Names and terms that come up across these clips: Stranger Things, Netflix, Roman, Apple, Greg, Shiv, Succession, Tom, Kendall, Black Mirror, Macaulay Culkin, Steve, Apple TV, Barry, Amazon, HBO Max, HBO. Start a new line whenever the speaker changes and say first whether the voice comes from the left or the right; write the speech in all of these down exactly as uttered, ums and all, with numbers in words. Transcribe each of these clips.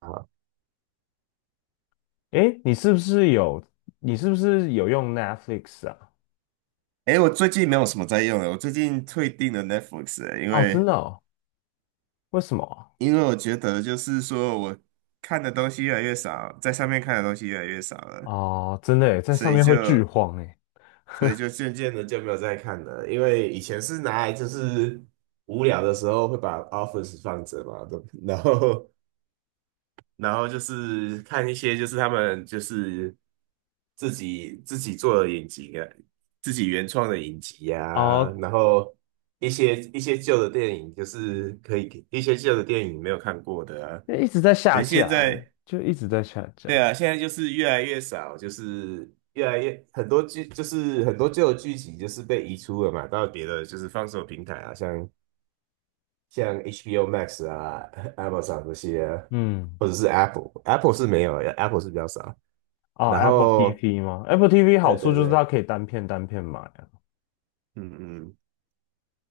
right: 啊，
left: 诶，你是不是有你是不是有用 Netflix 啊？
right: 哎，我最近没有什么在用了。我最近退订了 Netflix，了因
left: 哦，真
right: 为
left: 的哦？为什么啊？
right: 因为我觉得就是说我看的东西越来越少，在上面看的东西越来越少了，
left: 哦，真的诶，在
right: 所
left: 上
right: 以
left: 面会剧
right: 就
left: 荒诶。
right: 所以就渐渐的就没有再看了。因为以前是拿来就是无聊的时候会把 Office 放着嘛。对，不然后然后就是看一些，就是他们就是自己自己做的影集啊，自己原创的影集啊。
left: 哦，
right: 然后一些一些旧的电影就是可以，一些旧的电影没有看过的啊。
left: 一直在
right: 可
left: 下
right: 是
left: 架
right: 现
left: 诶，
right: 在，
left: 就一直在下架。
right: 对啊，现在就是越来越少，就是越来越，很多剧就是很多旧的剧情就是被移出了嘛，到别的就是放手平台啊，像。像 H B O Max 啊、Amazon 这些，
left: 嗯。
right: 或者是 Apple，Apple 是没有，Apple 是比较少。
left: 哦
right: 然
left: ，Apple
right: 后，
left: T V 吗？Apple T V 好
right: 对
left: 处
right: 对
left: 就是它
right: 对，
left: 可以单片单片买啊。
right: 嗯嗯，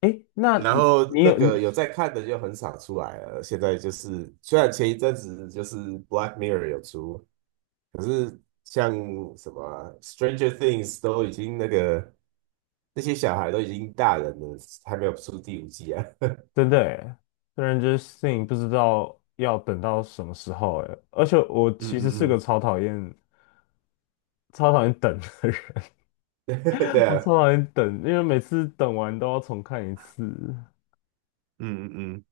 left: 诶，那
right: 然
left: 你
right: 后
left: 你
right: 那
left: 有
right: 个
left: 你
right: 有在看的就很少出来了。现在就是，虽然前一阵子就是《Black Mirror》有出，可是像什么啊 Stranger Things》都已经那个，那些小孩都已经大人了，还没有出第五季啊。
left: 真的诶，虽然就是 Thing 不知道要等到什么时候诶，而且我
right: 嗯
left: 其实是个
right: 嗯
left: 超讨厌超讨厌等的人。
right: 嗯，对
left: 我
right: 啊。
left: 超讨厌等，因为每次等完都要重看一次。
right: 嗯嗯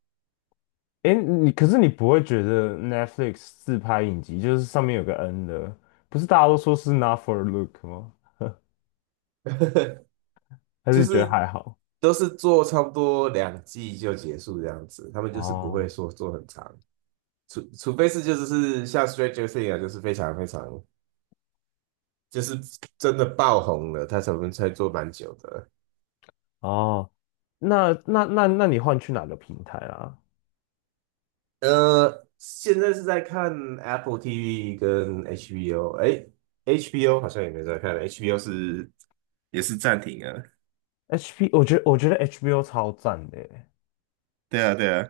left: 哎，你可是你不会觉得 Netflix 自拍影集就是上面有个 N 的，不是大家都说是 Not for Look 吗？
right: 嗯，
left: 还是
right: 就
left: 你觉得
right: 是
left: 还好？
right: 都是做差不多两季就结束这样子，他们就是不会
left: 哦。
right: 说做很长。除除非是就是是像 Stranger Things 啊，就是非常非常，就是真的爆红了，他才能才做蛮久的。
left: 哦，那那那那你换去哪个平台啊？
right: 呃，现在是在看 Apple TV 跟 HBO。哎，HBO 好像也没在看，HBO 是也是暂停啊。
left: h p 我觉得我觉得 H B O 超赞的耶，
right: 对啊，对啊。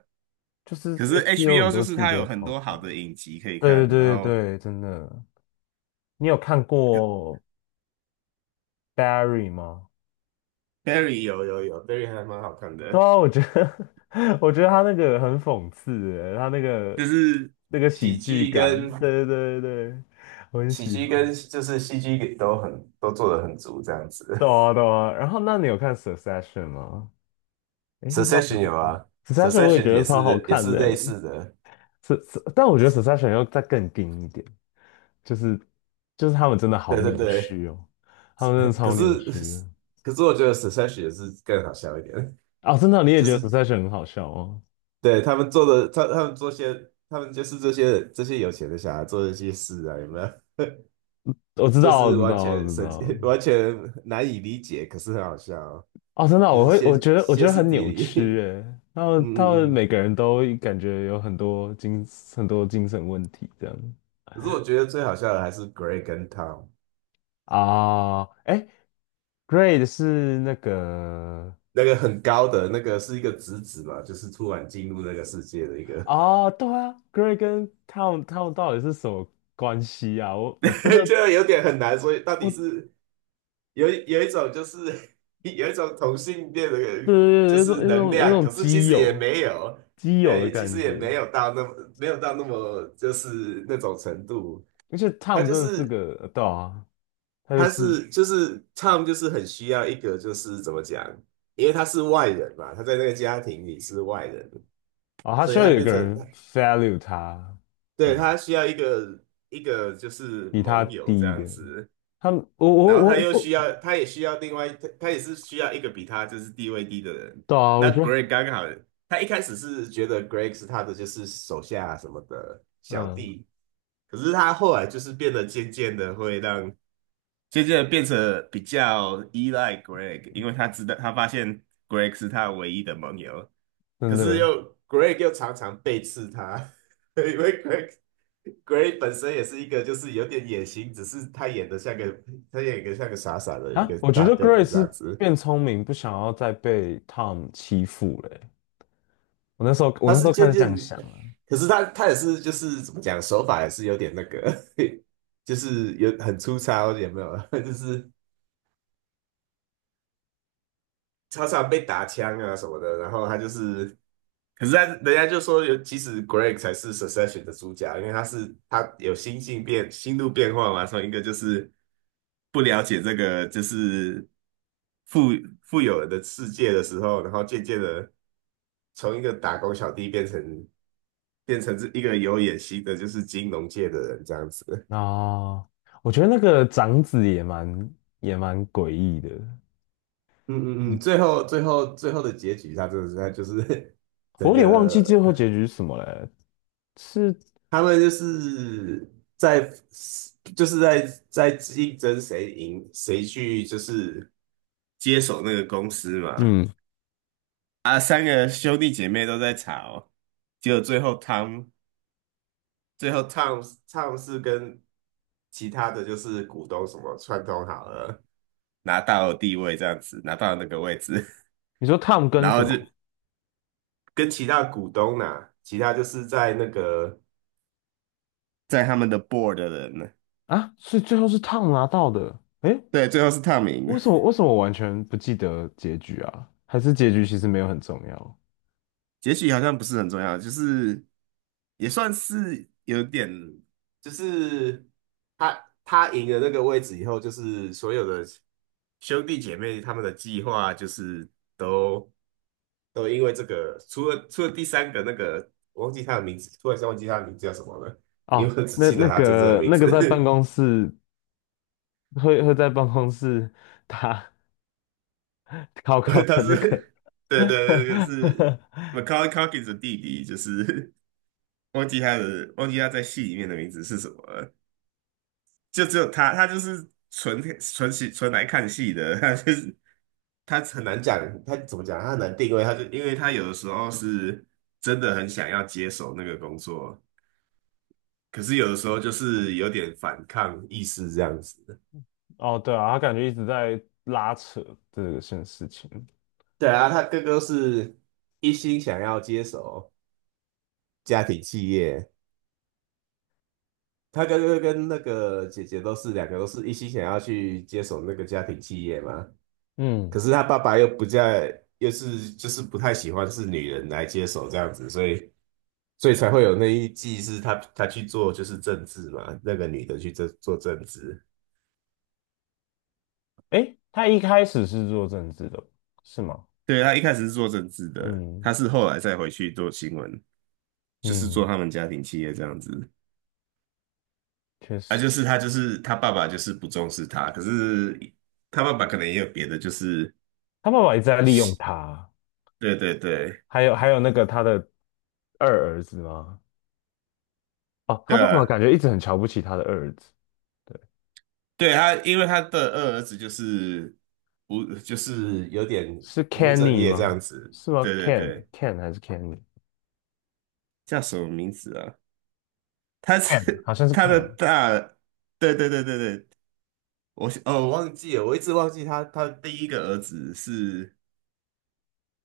left: 就是
right: 可是
left: H B O 很
right: H B O 就
left: 多
right: 是
left: 剧
right: 它有
left: 都
right: 很
left: 超
right: 多好
left: 赞。
right: 的影集可以
left: 对
right: 看。然
left: 对对
right: 后
left: 对对，真的。你有看过 Barry 吗？
right: Barry 有有有，Barry 还蛮好看
left: 对
right: 的。
left: 啊，我觉得 我觉得他那个很讽刺欸，他那个
right: 就是
left: 那个喜
right: 喜
left: 剧
right: 剧
left: 感，
right: 跟，
left: 对对对对，我很
right: 喜
left: 喜
right: 剧跟
left: 欢。
right: 就是戏剧都很，都做的很足这样子。
left: 对啊 对啊，然后那你有看《Succession》吗？诶，是叫
right: Succession
left: 《Succession》，
right: 有啊
left: 《Succession》我也
right: ，Succession
left: 觉得
right: 也
left: 超好
right: 是也
left: 看
right: 是类
left: 的，
right: 似的。
left: 是是，但我觉得《Succession》要再更硬一点，就是就是他们真的好
right: 对对
left: 扭
right: 对。
left: 曲哦，他们真的
right: 可
left: 超扭曲的。
right: 是，可是我觉得 Succession 也是更好笑一点。
left: 哦，真的，你也
right: 就
left: 觉
right: 是
left: 得《Succession》很好笑哦？
right: 对他们做的，他他们做些，他们就是这些这些有钱的小孩做的一些事啊，有没有？
left: 我知
right: 就
left: 道，我
right: 是
left: 知
right: 完
left: 道，我
right: 全
left: 知
right: 神
left: 道。
right: 经， 完全难以理解，可是很好笑哦，
left: 哦，真的啊
right: 就
left: 我
right: 是
left: 会，我
right: 歇
left: 觉得，我觉
right: 歇
left: 得
right: 斯
left: 很
right: 底
left: 扭曲
right: 里。
left: 诶，然 后他们
right: 嗯嗯嗯，
left: 每个人都感觉有很多精很多精神问题这样。
right: 可是我觉得最好笑的还是 Greg 跟 Tom。
left: 啊，哎 g r a d 是那个。
right: 那个很高的那个是一个侄子嘛，就是突然进入那个世界的一个。
left: 啊，对啊 g r a d 跟 Tom Tom 到底是什么关系啊？我我真的
right: 就有点很难，所以到底
left: 我
right: 是，有有一种就是， 有一种同性恋的就
left: 对对对，有种
right: 是
left: 有
right: 能
left: 种有
right: 量，可
left: 种
right: 是其
left: 基
right: 实也
left: 友
right: 没有，
left: 基友的
right: 对，其
left: 感
right: 实也
left: 觉，
right: 没有到那么，没有到那么就是那种程度。
left: 而且
right: 他
left: Tom
right: 就
left: 真的是
right: 是，
left: 个呃对啊，他就
right: 他
left: 是
right: 是就是 Tom 就是很需要一个就是，怎么讲，因为他是外人嘛，他在那个家庭里是外人。
left: 啊、哦他
right: 所
left: 需
right: 以
left: 要
right: 他
left: 有一
right: 变
left: 个
right: 成，
left: 人 value 他，这
right: 对，
left: 样
right: 他需要一个一个就是
left: 比他
right: 盟友这
left: 低一
right: 样
left: 点。
right: 子。
left: 他们，我我
right: 然后
left: 我
right: 他又需
left: 我，
right: 要，他也需要另外，他他也是需要一个比他就是地位低的人。
left: 对啊，我
right: 那
left: 觉得，
right: Greg 刚好，他一开始是觉得 Greg 是他的就是手下什么的小
left: 嗯，
right: 弟。可是他后来就是变得渐渐的会让，渐渐的变成比较依赖 Greg，因为他知道，他发现 Greg 是他唯一的盟友。
left: 真
right: 可是
left: 的
right: 又， Greg 又常常背刺他。因为 Greg， g r e y 本身也是一个就是有点野心，只是他演的像个，他演一个像个傻傻的一
left: 啊，
right: 个
left: 我觉
right: 大
left: 得
right: 个
left: Grace
right: 子这
left: 是
right: 样子。
left: 变聪明，不想要再被 Tom 欺负了欸。我那时候，我
right: 他
left: 那时
right: 是
left: 候开
right: 渐
left: 始这
right: 渐，
left: 样想啊。
right: 可是他，他也是就是怎么讲，手法也是有点那个，就是有很粗糙，有没有？就是常常被打枪啊什么的。然后他就是，可是他，人家就说有，其实 Greg 才是 Succession 的主角，因为他是他有心性变心路变化嘛。从一个就是，不了解这个就是富，富有的世界的时候，然后渐渐的从一个打工小弟变成，变成是一个有野心的，就是金融界的人这样子。
left: 啊，我觉得那个长子也蛮也蛮诡异的。
right: 嗯嗯嗯，
left: 嗯
right: 最后最后最后的结局，他真的是他就是
left: 我
right: 整
left: 有点忘记最
right: 个，
left: 后结局是什么嘞。是，
right: 他们就是在，就是在在竞争，谁赢，谁去就是接手那个公司嘛。
left: 嗯，
right: 啊，三个兄弟姐妹都在吵。结果最后汤最后唱，唱是跟其他的就是股东什么串通好了，拿到地位这样子，拿到那个位置。
left: 你说 Tom 跟
right: 然
left: 什
right: 后就
left: 么？
right: 跟其他股东呐、其他就是在那个，在他们的 board 的人呢。
left: 啊？是最后是 Tom 拿到的？诶，
right: 对，最后是 Tom 赢
left: 为
right: 了。
left: 什么为什么我完全不记得结局啊？还是结局其实没有很重要？
right: 结局好像不是很重要，就是也算是有点，就是他，他赢了那个位置以后，就是所有的兄弟姐妹，他们的计划就是都，都因为这个，除了除了第三个那个，我忘记他的名字，突然间忘记他的名字叫什么了。因
left: 哦，
right: 为我只
left: 那
right: 记得
left: 那
right: 他真正的
left: 个
right: 名
left: 那个在办
right: 字。
left: 公室会会在办公室打 考 考
right: 他
left: 的那个
right: 是，对对，那个是 Macaulay Culkin 的弟弟，就是 忘记他的，忘记他在戏里面的名字是什么了。就只有他，他就是纯，纯戏，纯来看戏的。他就是，他很难讲，他怎么讲，他很难定位。他就因为他有的时候是真的很想要接手那个工作，可是有的时候就是有点反抗意识这样子。
left: 哦，对啊，他感觉一直在拉扯这个件事情。
right: 对啊，他哥哥是一心想要接手家庭企业。他哥哥跟那个姐姐都是两个都是一心想要去接手那个家庭企业嘛。
left: 嗯。
right: 可是他爸爸又不在，又是就是不太喜欢是女人来接手这样子。所以，所以才会有那一季是他，他去做就是政治嘛，那个女的去做，做政治。
left: 诶，他一开始是做政治的，是吗？
right: 对，他一开始是做政治的，他
left: 嗯。
right: 是后来再回去做新闻，就是做
left: 嗯，
right: 他们家庭企业这样子。
left: 确
right: 啊，
left: 实。
right: 就是他，就是他爸爸就是不重视他，可是他爸爸可能也有别的，就是
left: 他爸爸一直在利用他，
right: 对对对，
left: 还有还有那个他的二儿子吗？哦，他
right: 对
left: 爸爸
right: 啊，
left: 感觉一直很瞧不起他的二儿子。
right: 对他，因为他的二儿子就是无，就是有点
left: 是
right: 不务正
left: Kenny
right: 业这样
left: 吗？
right: 子。
left: 是吗
right: 对对
left: ？Ken
right: 对，
left: Ken 还是 Kenny？
right: 叫什么名字啊？他
left: Can，
right: 是
left: 好像 是
right: 他的
left: Can。
right: 大，对对对对对，我，哦，我忘记了，我一直忘记他他的第一个儿子是，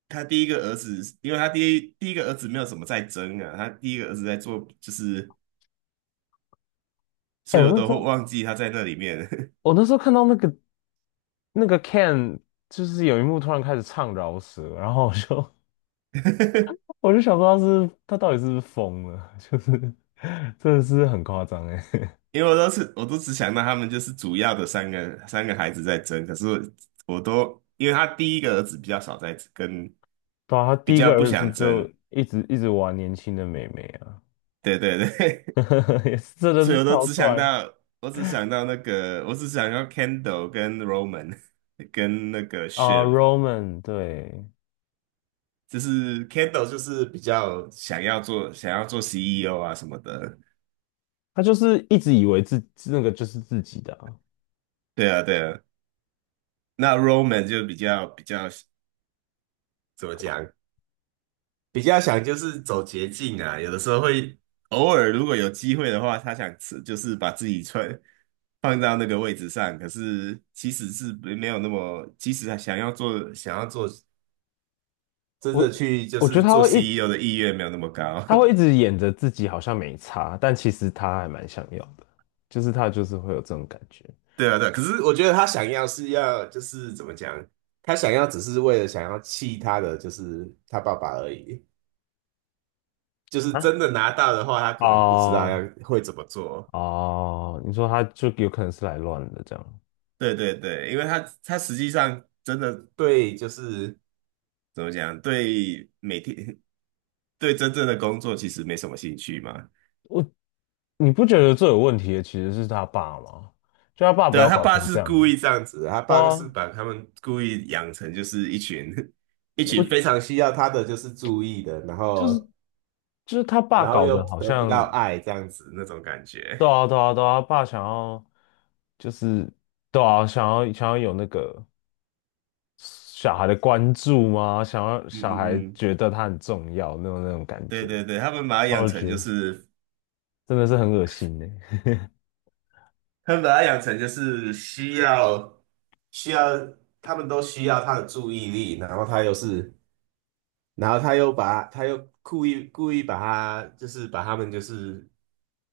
right: 他第一个儿子，因为他第一第一个儿子没有什么在争啊，他第一个儿子在做就是，
left: 哎、
right: 所以
left: 我
right: 我
left: 那
right: 都
left: 时
right: 会
left: 候
right: 忘记他在那里面。
left: 我那时候看到那个那个 Can，就是有一幕突然开始唱饶舌，然后我就 我就想说他是他到底是不是疯了，就是真的是很夸张哎。
right: 因为我都是，我都只想到他们就是主要的三个三个孩子在争，可是我都因为他第一个儿子比较少在跟，
left: 对啊，他
right: 比
left: 第一
right: 较
left: 个
right: 不
left: 儿子
right: 想争。
left: 就一直一直玩年轻的妹妹啊，
right: 对对对，
left: 也是真 的
right: 所以
left: 是
right: 我都
left: 超
right: 只想
left: 怪。
right: 到，我只想到那个，我只想到 Kendall 跟 Roman， 跟那个
left: 啊
right: Shiv。
left: ，Roman，对，
right: 就是 Kendall 就是比较想要做想要做 C E O 啊什么的。
left: 他就是一直以为自那个就是自己的啊。
right: 对啊对啊，那 Roman 就比较比较。怎么讲？比较想就是走捷径啊。有的时候会偶尔，如果有机会的话，他想吃就是把自己穿放到那个位置上，可是其实是没没有那么，其实他想要做，想要做真的
left: 我
right: 去就
left: 我觉得
right: 是
left: 他
right: 做
left: 会一
right: C E O 的意愿没有那么高。
left: 他会一直演着自己好像没差，但其实他还蛮想要的，就是他就是会有这种感觉。
right: 对啊对啊，可是我觉得他想要是要就是怎么讲，他想要只是为了想要气他的就是他爸爸而已，就是
left: 啊，
right: 真的拿到的话，他可能不知道要，
left: 哦
right: 会怎么做。
left: 哦，你说他就有可能是来乱的这样。
right: 对对对，因为他，他实际上真的对，就是怎么讲，对每天，对真正的工作其实没什么兴趣嘛。
left: 我你不觉得最有问题的其实是他爸吗？就他爸不
right: 对啊，
left: 要
right: 他
left: 搞
right: 爸
left: 成
right: 是
left: 这
right: 故
left: 样，
right: 意这样子的，他
left: 对
right: 爸是
left: 啊，
right: 把他们故意养成就是一群， 一群非
left: 我
right: 常需要他的就是注意的，然
left: 就是
right: 后，
left: 就是他爸
right: 然后
left: 搞
right: 又
left: 得好
right: 得不到
left: 像，
right: 爱这样子那种感觉。
left: 对啊对啊对啊，他爸想要就是对啊，想要想要有那个小孩的关注吗？想要
right: 嗯
left: 小孩
right: 嗯嗯，
left: 觉得他很重要那种那种感
right: 对
left: 觉。
right: 对对，他们把他
left: 那
right: 养
left: 我
right: 成
left: 觉
right: 就
left: 得
right: 是，
left: 真的是很恶心呢。
right: 他们把他养成就是需要，需要，他们都需要他的注意力。然后他又是，然后他又把他，又故意故意把他，就是把他们就是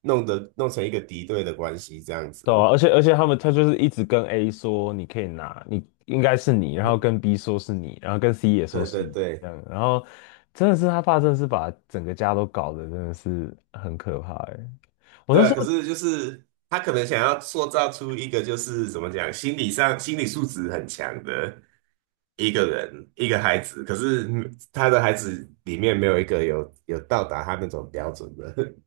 right: 弄得，弄成一个敌对的关系这样
left: 对啊，
right: 子。
left: 而且而且他们他就是一直跟 A 说你可以拿，你应该是你，然后跟 B 说是你，然后跟 C 也说
right: 对
left: 是
right: 对
left: 你这
right: 对，
left: 样，然后真的是他爸真的是把整个家都搞得真的是很可怕哎。我
right: 对
left: 那
right: 啊，
left: 时
right: 可
left: 候
right: 是就是他可能想要塑造出一个就是怎么讲，心理上心理素质很强的一个人，一个孩子。可是嗯他的孩子里面没有一个有有到达他那种标准的。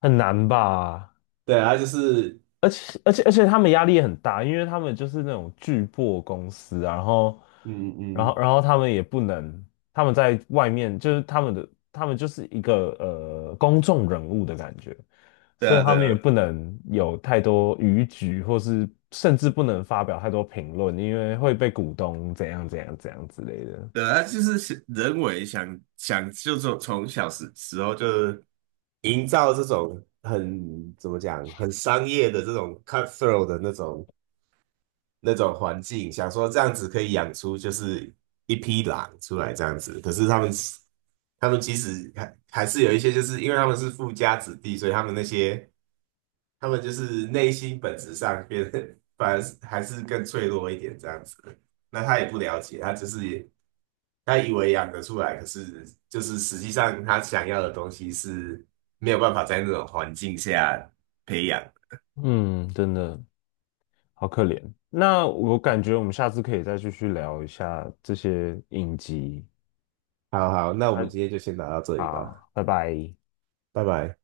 left: 很难吧？
right: 对啊，就是
left: 而且而且而且他们压力也很大，因为他们就是那种巨破公司啊，然后
right: 嗯
left: 然后
right: 嗯，
left: 然后他们也不能，他们在外面就是他们的他们就是一个呃公众人物的感觉，
right: 对
left: 所以
right: 啊，
left: 他
right: 对
left: 们也
right: 啊，
left: 不能有太多逾矩，或是甚至不能发表太多评论，因为会被股东怎样怎样怎样之类的。
right: 对啊，他就是想人为想想，就从，从小时时候就营造这种很怎么讲，很商业的这种 cutthroat 的那种那种环境，想说这样子可以养出就是一匹狼出来这样子。可是他们，他们其实还，还是有一些，就是因为他们是富家子弟，所以他们那些。他们就是内心本质上变得反而是还是更脆弱一点这样子。那他也不了解，他只是也，他以为养得出来，可是就是实际上他想要的东西是没有办法在那种环境下培养。
left: 嗯，真的好可怜。那我感觉我们下次可以再继续聊一下这些影集。
right: 好好，那我们
left: 那。
right: 今天就先聊到这里吧，
left: 好，拜拜。
right: 拜拜。